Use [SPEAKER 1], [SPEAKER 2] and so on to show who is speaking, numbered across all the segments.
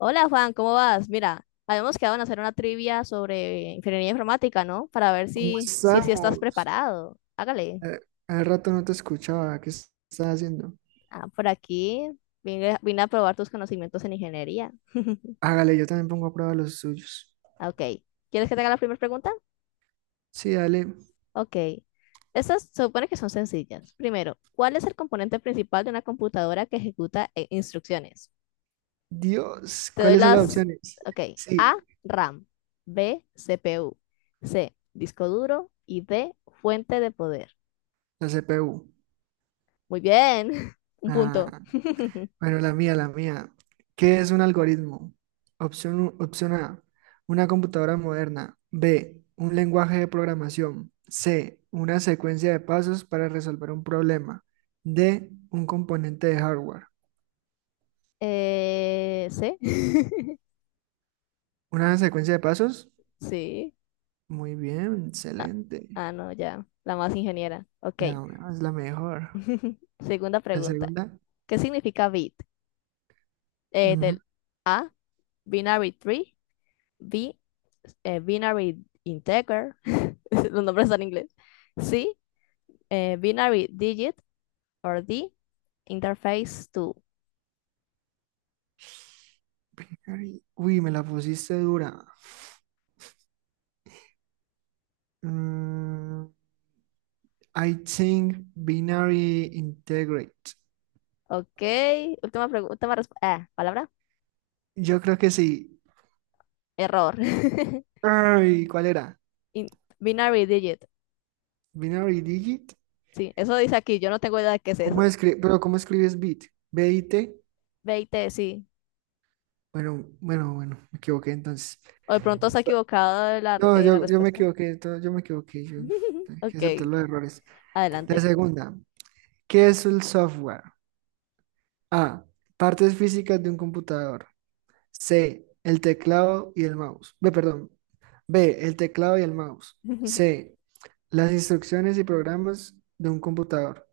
[SPEAKER 1] Hola Juan, ¿cómo vas? Mira, habíamos quedado en hacer una trivia sobre ingeniería informática, ¿no? Para ver
[SPEAKER 2] ¿Cómo
[SPEAKER 1] si estás
[SPEAKER 2] estamos?
[SPEAKER 1] preparado. Hágale.
[SPEAKER 2] Eh, Hace rato no te escuchaba. ¿Estás haciendo?
[SPEAKER 1] Ah, por aquí vine a probar tus conocimientos en ingeniería.
[SPEAKER 2] Hágale, yo también pongo a prueba los suyos.
[SPEAKER 1] Ah, Ok. ¿Quieres que te haga la primera pregunta?
[SPEAKER 2] Sí, dale.
[SPEAKER 1] Ok. Estas se supone que son sencillas. Primero, ¿cuál es el componente principal de una computadora que ejecuta instrucciones?
[SPEAKER 2] Dios,
[SPEAKER 1] Te doy
[SPEAKER 2] ¿cuáles son las
[SPEAKER 1] las...
[SPEAKER 2] opciones?
[SPEAKER 1] Ok. A,
[SPEAKER 2] Sí,
[SPEAKER 1] RAM. B, CPU. C, disco duro. Y D, fuente de poder.
[SPEAKER 2] la CPU.
[SPEAKER 1] Muy bien, un punto.
[SPEAKER 2] Ah, bueno, la mía, la mía. ¿Qué es un algoritmo? Opción A, una computadora moderna. B, un lenguaje de programación. C, una secuencia de pasos para resolver un problema. D, un componente de hardware.
[SPEAKER 1] ¿Sí?
[SPEAKER 2] ¿Una secuencia de pasos?
[SPEAKER 1] Sí.
[SPEAKER 2] Muy bien,
[SPEAKER 1] Ah,
[SPEAKER 2] excelente.
[SPEAKER 1] ah, no, ya. La más ingeniera. Ok.
[SPEAKER 2] La una es la mejor.
[SPEAKER 1] Segunda
[SPEAKER 2] La
[SPEAKER 1] pregunta.
[SPEAKER 2] segunda.
[SPEAKER 1] ¿Qué significa bit?
[SPEAKER 2] Ujú,
[SPEAKER 1] Del A, binary tree. B, binary integer. Los nombres están en inglés. C, binary digit. Or D, interface to.
[SPEAKER 2] binary. Uy, me la pusiste dura. Mm, I think binary integrate.
[SPEAKER 1] Ok. Última pregunta. Última palabra.
[SPEAKER 2] Yo creo que sí.
[SPEAKER 1] Error.
[SPEAKER 2] Ay, ¿cuál era?
[SPEAKER 1] In- binary digit.
[SPEAKER 2] Binary digit.
[SPEAKER 1] Sí, eso dice aquí, yo no tengo idea de qué es
[SPEAKER 2] ¿Cómo
[SPEAKER 1] eso.
[SPEAKER 2] escribes? Pero ¿cómo escribes bit? B-I-T.
[SPEAKER 1] 20, sí.
[SPEAKER 2] Bueno, bueno, bueno, me equivoqué entonces.
[SPEAKER 1] O de pronto se ha equivocado de la,
[SPEAKER 2] No,
[SPEAKER 1] eh, la
[SPEAKER 2] yo me
[SPEAKER 1] respuesta.
[SPEAKER 2] equivoqué, yo me equivoqué. Yo, hay que aceptar
[SPEAKER 1] Ok,
[SPEAKER 2] los errores. La
[SPEAKER 1] adelante.
[SPEAKER 2] segunda. ¿Qué es el software? A. Partes físicas de un computador. C. El teclado y el mouse. B, perdón. B. El teclado y el mouse. C. Las instrucciones y programas de un computador.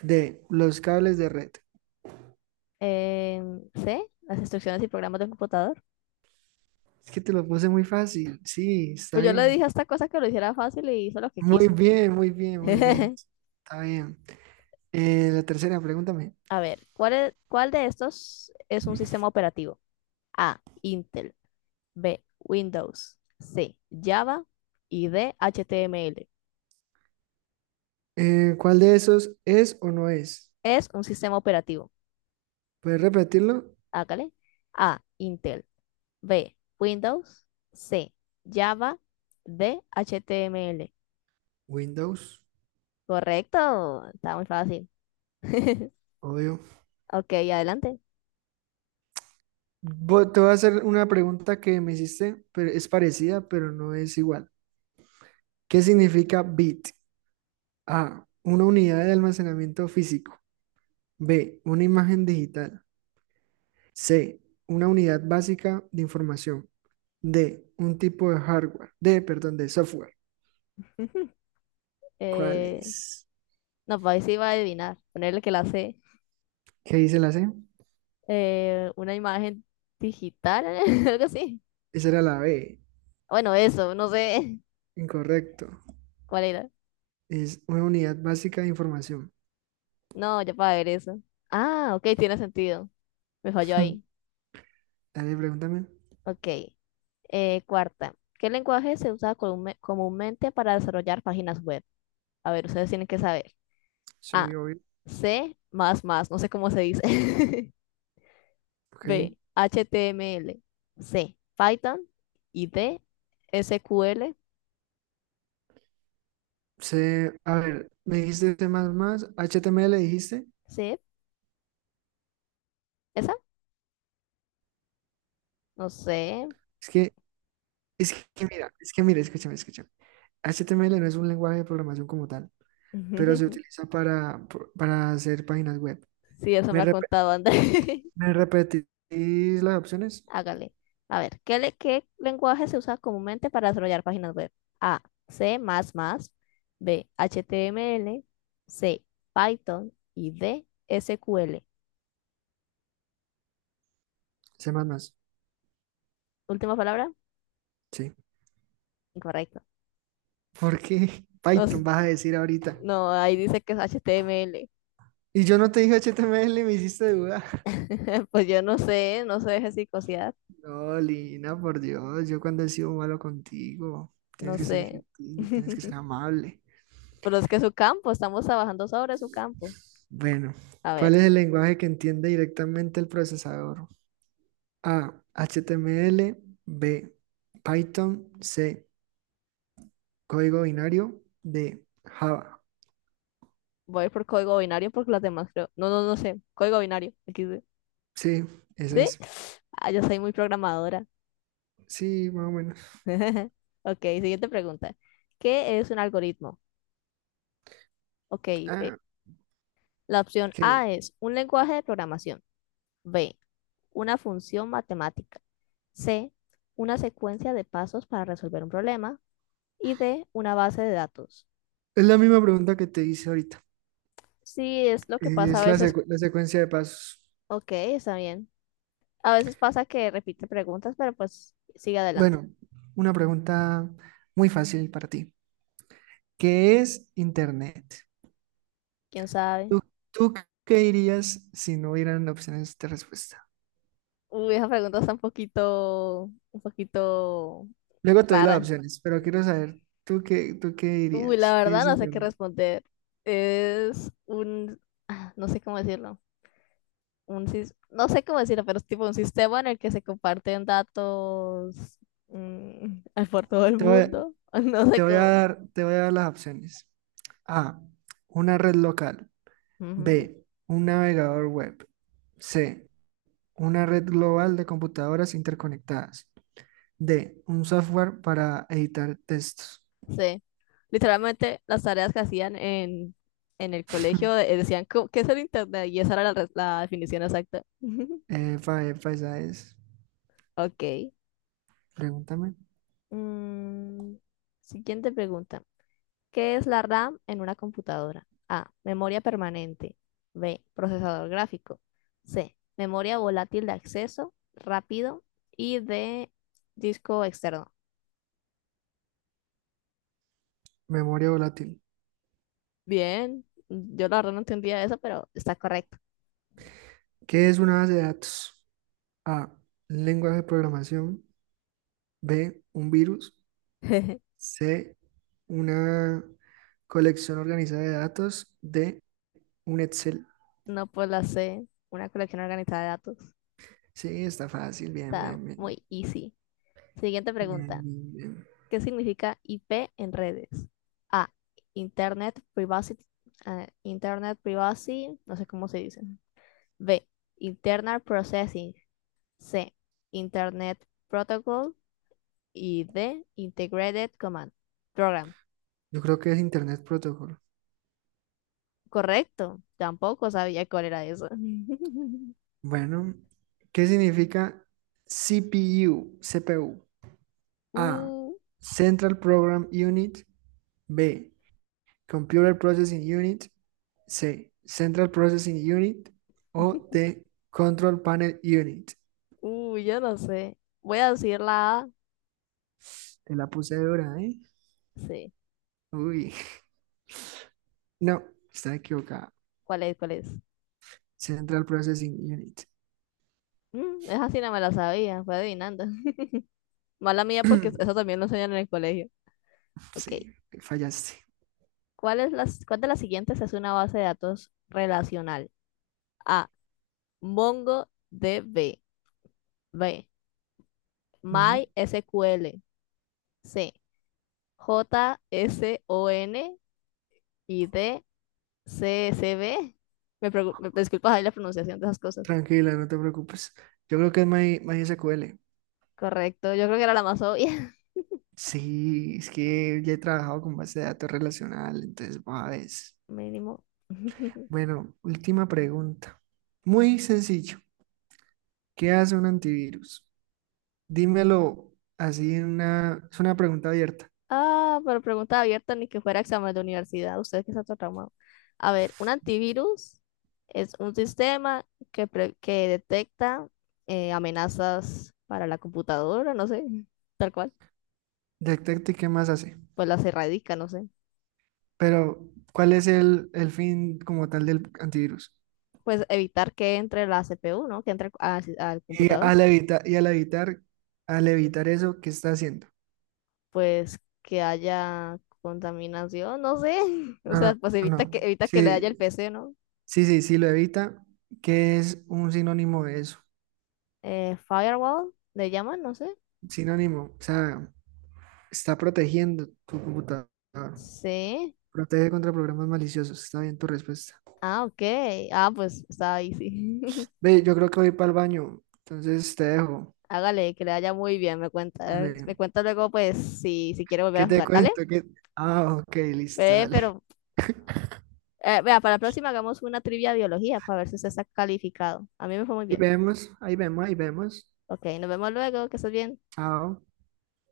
[SPEAKER 2] D. Los cables de red.
[SPEAKER 1] C, las instrucciones y programas de computador.
[SPEAKER 2] Es que te lo puse muy fácil. Sí, está
[SPEAKER 1] Pues yo le
[SPEAKER 2] bien.
[SPEAKER 1] dije a esta cosa que lo hiciera fácil y hizo lo que
[SPEAKER 2] Muy
[SPEAKER 1] quiso.
[SPEAKER 2] bien, muy bien, muy bien. Está bien. La tercera, pregúntame.
[SPEAKER 1] A ver, ¿Cuál de estos es un sistema operativo? A, Intel, B, Windows, C, Java y D, HTML.
[SPEAKER 2] ¿Cuál de esos es o no es?
[SPEAKER 1] Es un sistema operativo.
[SPEAKER 2] ¿Puedes repetirlo?
[SPEAKER 1] Hágale. A, Intel. B, Windows. C, Java. D, HTML.
[SPEAKER 2] Windows,
[SPEAKER 1] Correcto, está muy fácil.
[SPEAKER 2] obvio.
[SPEAKER 1] Ok, adelante.
[SPEAKER 2] Te voy a hacer una pregunta que me hiciste, pero es parecida, pero no es igual. ¿Qué significa bit? A. Una unidad de almacenamiento físico. B. Una imagen digital. C. Una unidad básica de información. D. Un tipo de hardware. D. Perdón, de software. ¿Cuál
[SPEAKER 1] Eh,
[SPEAKER 2] es?
[SPEAKER 1] no, pues ahí sí iba a adivinar. Ponerle que la C.
[SPEAKER 2] ¿Qué dice la C?
[SPEAKER 1] Una imagen digital, algo así.
[SPEAKER 2] Esa era la B.
[SPEAKER 1] Bueno, eso, no sé
[SPEAKER 2] Incorrecto.
[SPEAKER 1] cuál era.
[SPEAKER 2] Es una unidad básica de información.
[SPEAKER 1] No, ya para ver eso. Ah, ok, tiene sentido. Me falló ahí.
[SPEAKER 2] Dale, pregúntame.
[SPEAKER 1] Ok. Cuarta. ¿Qué lenguaje se usa comúnmente para desarrollar páginas web? A ver, ustedes tienen que saber.
[SPEAKER 2] Sí,
[SPEAKER 1] A.
[SPEAKER 2] obvio.
[SPEAKER 1] C. Más más. No sé cómo se dice.
[SPEAKER 2] Ok.
[SPEAKER 1] B. HTML C. Python. Y D. SQL
[SPEAKER 2] C, a ver, me dijiste C++, HTML dijiste.
[SPEAKER 1] C. ¿Esa? No sé.
[SPEAKER 2] Es que, es que mira, escúchame, escúchame. HTML no es un lenguaje de programación como tal, pero se utiliza para, para hacer páginas web.
[SPEAKER 1] Sí, eso
[SPEAKER 2] ¿Me,
[SPEAKER 1] me ha
[SPEAKER 2] rep-
[SPEAKER 1] contado André.
[SPEAKER 2] me repetís las opciones?
[SPEAKER 1] Hágale. A ver, ¿Qué lenguaje se usa comúnmente para desarrollar páginas web? A. C++. B. HTML C. Python. Y D. s q l
[SPEAKER 2] C++,
[SPEAKER 1] Última palabra.
[SPEAKER 2] sí.
[SPEAKER 1] Incorrecto.
[SPEAKER 2] ¿Por qué
[SPEAKER 1] Nos-
[SPEAKER 2] Python vas a decir ahorita?
[SPEAKER 1] no, ahí dice que es HTML
[SPEAKER 2] Y yo no te dije HTML y me hiciste duda.
[SPEAKER 1] Pues yo no sé, no se deje psicosear,
[SPEAKER 2] No, Lina, por Dios, yo cuando he sido malo contigo, tienes
[SPEAKER 1] no
[SPEAKER 2] que ser
[SPEAKER 1] sé.
[SPEAKER 2] gentil, tienes que ser amable.
[SPEAKER 1] Pero es que es su campo, estamos trabajando sobre su campo.
[SPEAKER 2] Bueno,
[SPEAKER 1] A ver,
[SPEAKER 2] ¿cuál es el lenguaje que entiende directamente el procesador? A, HTML, B, Python, C, código binario, D, Java.
[SPEAKER 1] voy a ir por código binario porque las demás creo. No, no, no sé. Código binario. Aquí sí.
[SPEAKER 2] Sí, esa
[SPEAKER 1] ¿Sí?
[SPEAKER 2] es.
[SPEAKER 1] Ah, yo soy muy programadora.
[SPEAKER 2] Sí, más o menos.
[SPEAKER 1] Ok, siguiente pregunta. ¿Qué es un algoritmo? Ok,
[SPEAKER 2] Ah,
[SPEAKER 1] la opción
[SPEAKER 2] ok.
[SPEAKER 1] A es un lenguaje de programación. B, una función matemática. C, una secuencia de pasos para resolver un problema. Y D, una base de datos.
[SPEAKER 2] Es la misma pregunta que te hice ahorita.
[SPEAKER 1] Sí, es lo que pasa a
[SPEAKER 2] Es la
[SPEAKER 1] veces.
[SPEAKER 2] secu- la secuencia de pasos.
[SPEAKER 1] Ok, está bien. A veces pasa que repite preguntas, pero pues sigue adelante.
[SPEAKER 2] Bueno, una pregunta muy fácil para ti. ¿Qué es Internet?
[SPEAKER 1] ¿Quién sabe?
[SPEAKER 2] ¿Tú, tú qué dirías si no hubieran opciones de respuesta?
[SPEAKER 1] Uy, esa pregunta está un poquito
[SPEAKER 2] Luego te doy las
[SPEAKER 1] rara.
[SPEAKER 2] opciones, pero quiero saber, ¿Tú qué
[SPEAKER 1] Uy, la
[SPEAKER 2] dirías? ¿Qué
[SPEAKER 1] verdad
[SPEAKER 2] es
[SPEAKER 1] no sé qué
[SPEAKER 2] internet?
[SPEAKER 1] responder. Es un, no sé cómo decirlo. No sé cómo decirlo, pero es tipo un sistema en el que se comparten datos mm, por todo el
[SPEAKER 2] Te voy, a-
[SPEAKER 1] mundo. No sé
[SPEAKER 2] te voy a
[SPEAKER 1] cómo.
[SPEAKER 2] dar, te voy a dar las opciones. A, una red local.
[SPEAKER 1] Ujú.
[SPEAKER 2] B, un navegador web. C, una red global de computadoras interconectadas. D, un software para editar textos.
[SPEAKER 1] Sí. Literalmente las tareas que hacían en el colegio decían, "¿Qué es el internet? Y esa era la definición exacta.
[SPEAKER 2] Efa, efa, esa es.
[SPEAKER 1] Ok.
[SPEAKER 2] Pregúntame.
[SPEAKER 1] Mm, siguiente pregunta. ¿Qué es la RAM en una computadora? A. Memoria permanente. B. Procesador gráfico. C. Memoria volátil de acceso rápido. Y D. Disco externo.
[SPEAKER 2] Memoria volátil.
[SPEAKER 1] Bien. Yo la verdad no entendía eso, pero está correcto.
[SPEAKER 2] ¿Qué es una base de datos? A, lenguaje de programación. B, un virus. C, una colección organizada de datos de un Excel.
[SPEAKER 1] No, pues la C, una colección organizada de datos.
[SPEAKER 2] Sí, está fácil, bien,
[SPEAKER 1] Está
[SPEAKER 2] bien, bien.
[SPEAKER 1] muy easy. Siguiente
[SPEAKER 2] Bien,
[SPEAKER 1] pregunta.
[SPEAKER 2] bien, bien.
[SPEAKER 1] ¿Qué significa IP en redes? A, Internet Privacy, Internet Privacy, no sé cómo se dice. B, Internal Processing. C, Internet Protocol. Y D, Integrated Command Program.
[SPEAKER 2] Yo creo que es Internet Protocol.
[SPEAKER 1] Correcto. Tampoco sabía cuál era eso.
[SPEAKER 2] Bueno, ¿qué significa CPU? CPU. A,
[SPEAKER 1] Uh,
[SPEAKER 2] Central Program Unit. B, Computer Processing Unit. C, Central Processing Unit. O D, Control Panel Unit.
[SPEAKER 1] yo no sé. Voy a decir la A.
[SPEAKER 2] Te la puse dura, ¿eh?
[SPEAKER 1] Sí.
[SPEAKER 2] Uy, no, está equivocada.
[SPEAKER 1] ¿Cuál es? ¿Cuál es?
[SPEAKER 2] Central Processing Unit.
[SPEAKER 1] Esa sí no me la sabía, fue adivinando. Mala mía porque eso también lo enseñan en el colegio. Ok.
[SPEAKER 2] Sí, fallaste.
[SPEAKER 1] ¿Cuál de las siguientes es una base de datos relacional? A. MongoDB. B.
[SPEAKER 2] Ujú.
[SPEAKER 1] MySQL. C. JSON. Y D. CSV Me disculpas ahí la pronunciación de esas cosas.
[SPEAKER 2] Tranquila, no te preocupes. Yo creo que es MySQL.
[SPEAKER 1] Correcto. Yo creo que era la más obvia.
[SPEAKER 2] Sí, es que ya he trabajado con base de datos relacional, entonces, va, ves.
[SPEAKER 1] Mínimo.
[SPEAKER 2] Bueno, última pregunta. Muy sencillo. ¿Qué hace un antivirus? Dímelo así en una... Es una pregunta abierta.
[SPEAKER 1] Ah, pero pregunta abierta, ni que fuera examen de universidad. Usted que está todo traumado. A ver, un antivirus es un sistema que detecta amenazas para la computadora, no sé, tal cual.
[SPEAKER 2] Detecte qué más hace.
[SPEAKER 1] Pues las erradica, no sé.
[SPEAKER 2] Pero, ¿cuál es el fin como tal del antivirus?
[SPEAKER 1] Pues evitar que entre la CPU, ¿no? Que entre al
[SPEAKER 2] Y
[SPEAKER 1] computador.
[SPEAKER 2] al evitar, y al evitar, al evitar eso, ¿qué está haciendo?
[SPEAKER 1] Pues que haya contaminación, no sé. O
[SPEAKER 2] No,
[SPEAKER 1] sea,
[SPEAKER 2] no,
[SPEAKER 1] pues
[SPEAKER 2] no.
[SPEAKER 1] evita que,
[SPEAKER 2] No.
[SPEAKER 1] evita que le haya el
[SPEAKER 2] Sí,
[SPEAKER 1] PC, ¿no?
[SPEAKER 2] sí, sí, sí lo evita. ¿Qué es un sinónimo de eso?
[SPEAKER 1] Firewall, le llaman, no sé.
[SPEAKER 2] Sinónimo, o sea, está protegiendo tu computador.
[SPEAKER 1] Sí.
[SPEAKER 2] Protege contra programas maliciosos. Está bien tu respuesta.
[SPEAKER 1] Ah, ok. Ah, pues está ahí, sí.
[SPEAKER 2] Ve, yo creo que voy para el baño. Entonces te dejo.
[SPEAKER 1] Hágale, que le vaya muy bien, me cuenta. Me
[SPEAKER 2] Vale.
[SPEAKER 1] cuenta luego, pues, si quiere volver
[SPEAKER 2] ¿Qué
[SPEAKER 1] a
[SPEAKER 2] te
[SPEAKER 1] jugar, ¿vale?
[SPEAKER 2] cuento? ¿Qué... Ah, ok, listo,
[SPEAKER 1] Ve,
[SPEAKER 2] dale.
[SPEAKER 1] pero, vea, para la próxima hagamos una trivia de biología para ver si usted está calificado. A mí me fue muy
[SPEAKER 2] Ahí
[SPEAKER 1] bien.
[SPEAKER 2] vemos, ahí vemos, ahí vemos.
[SPEAKER 1] Ok, nos vemos luego, que estés bien.
[SPEAKER 2] Chao.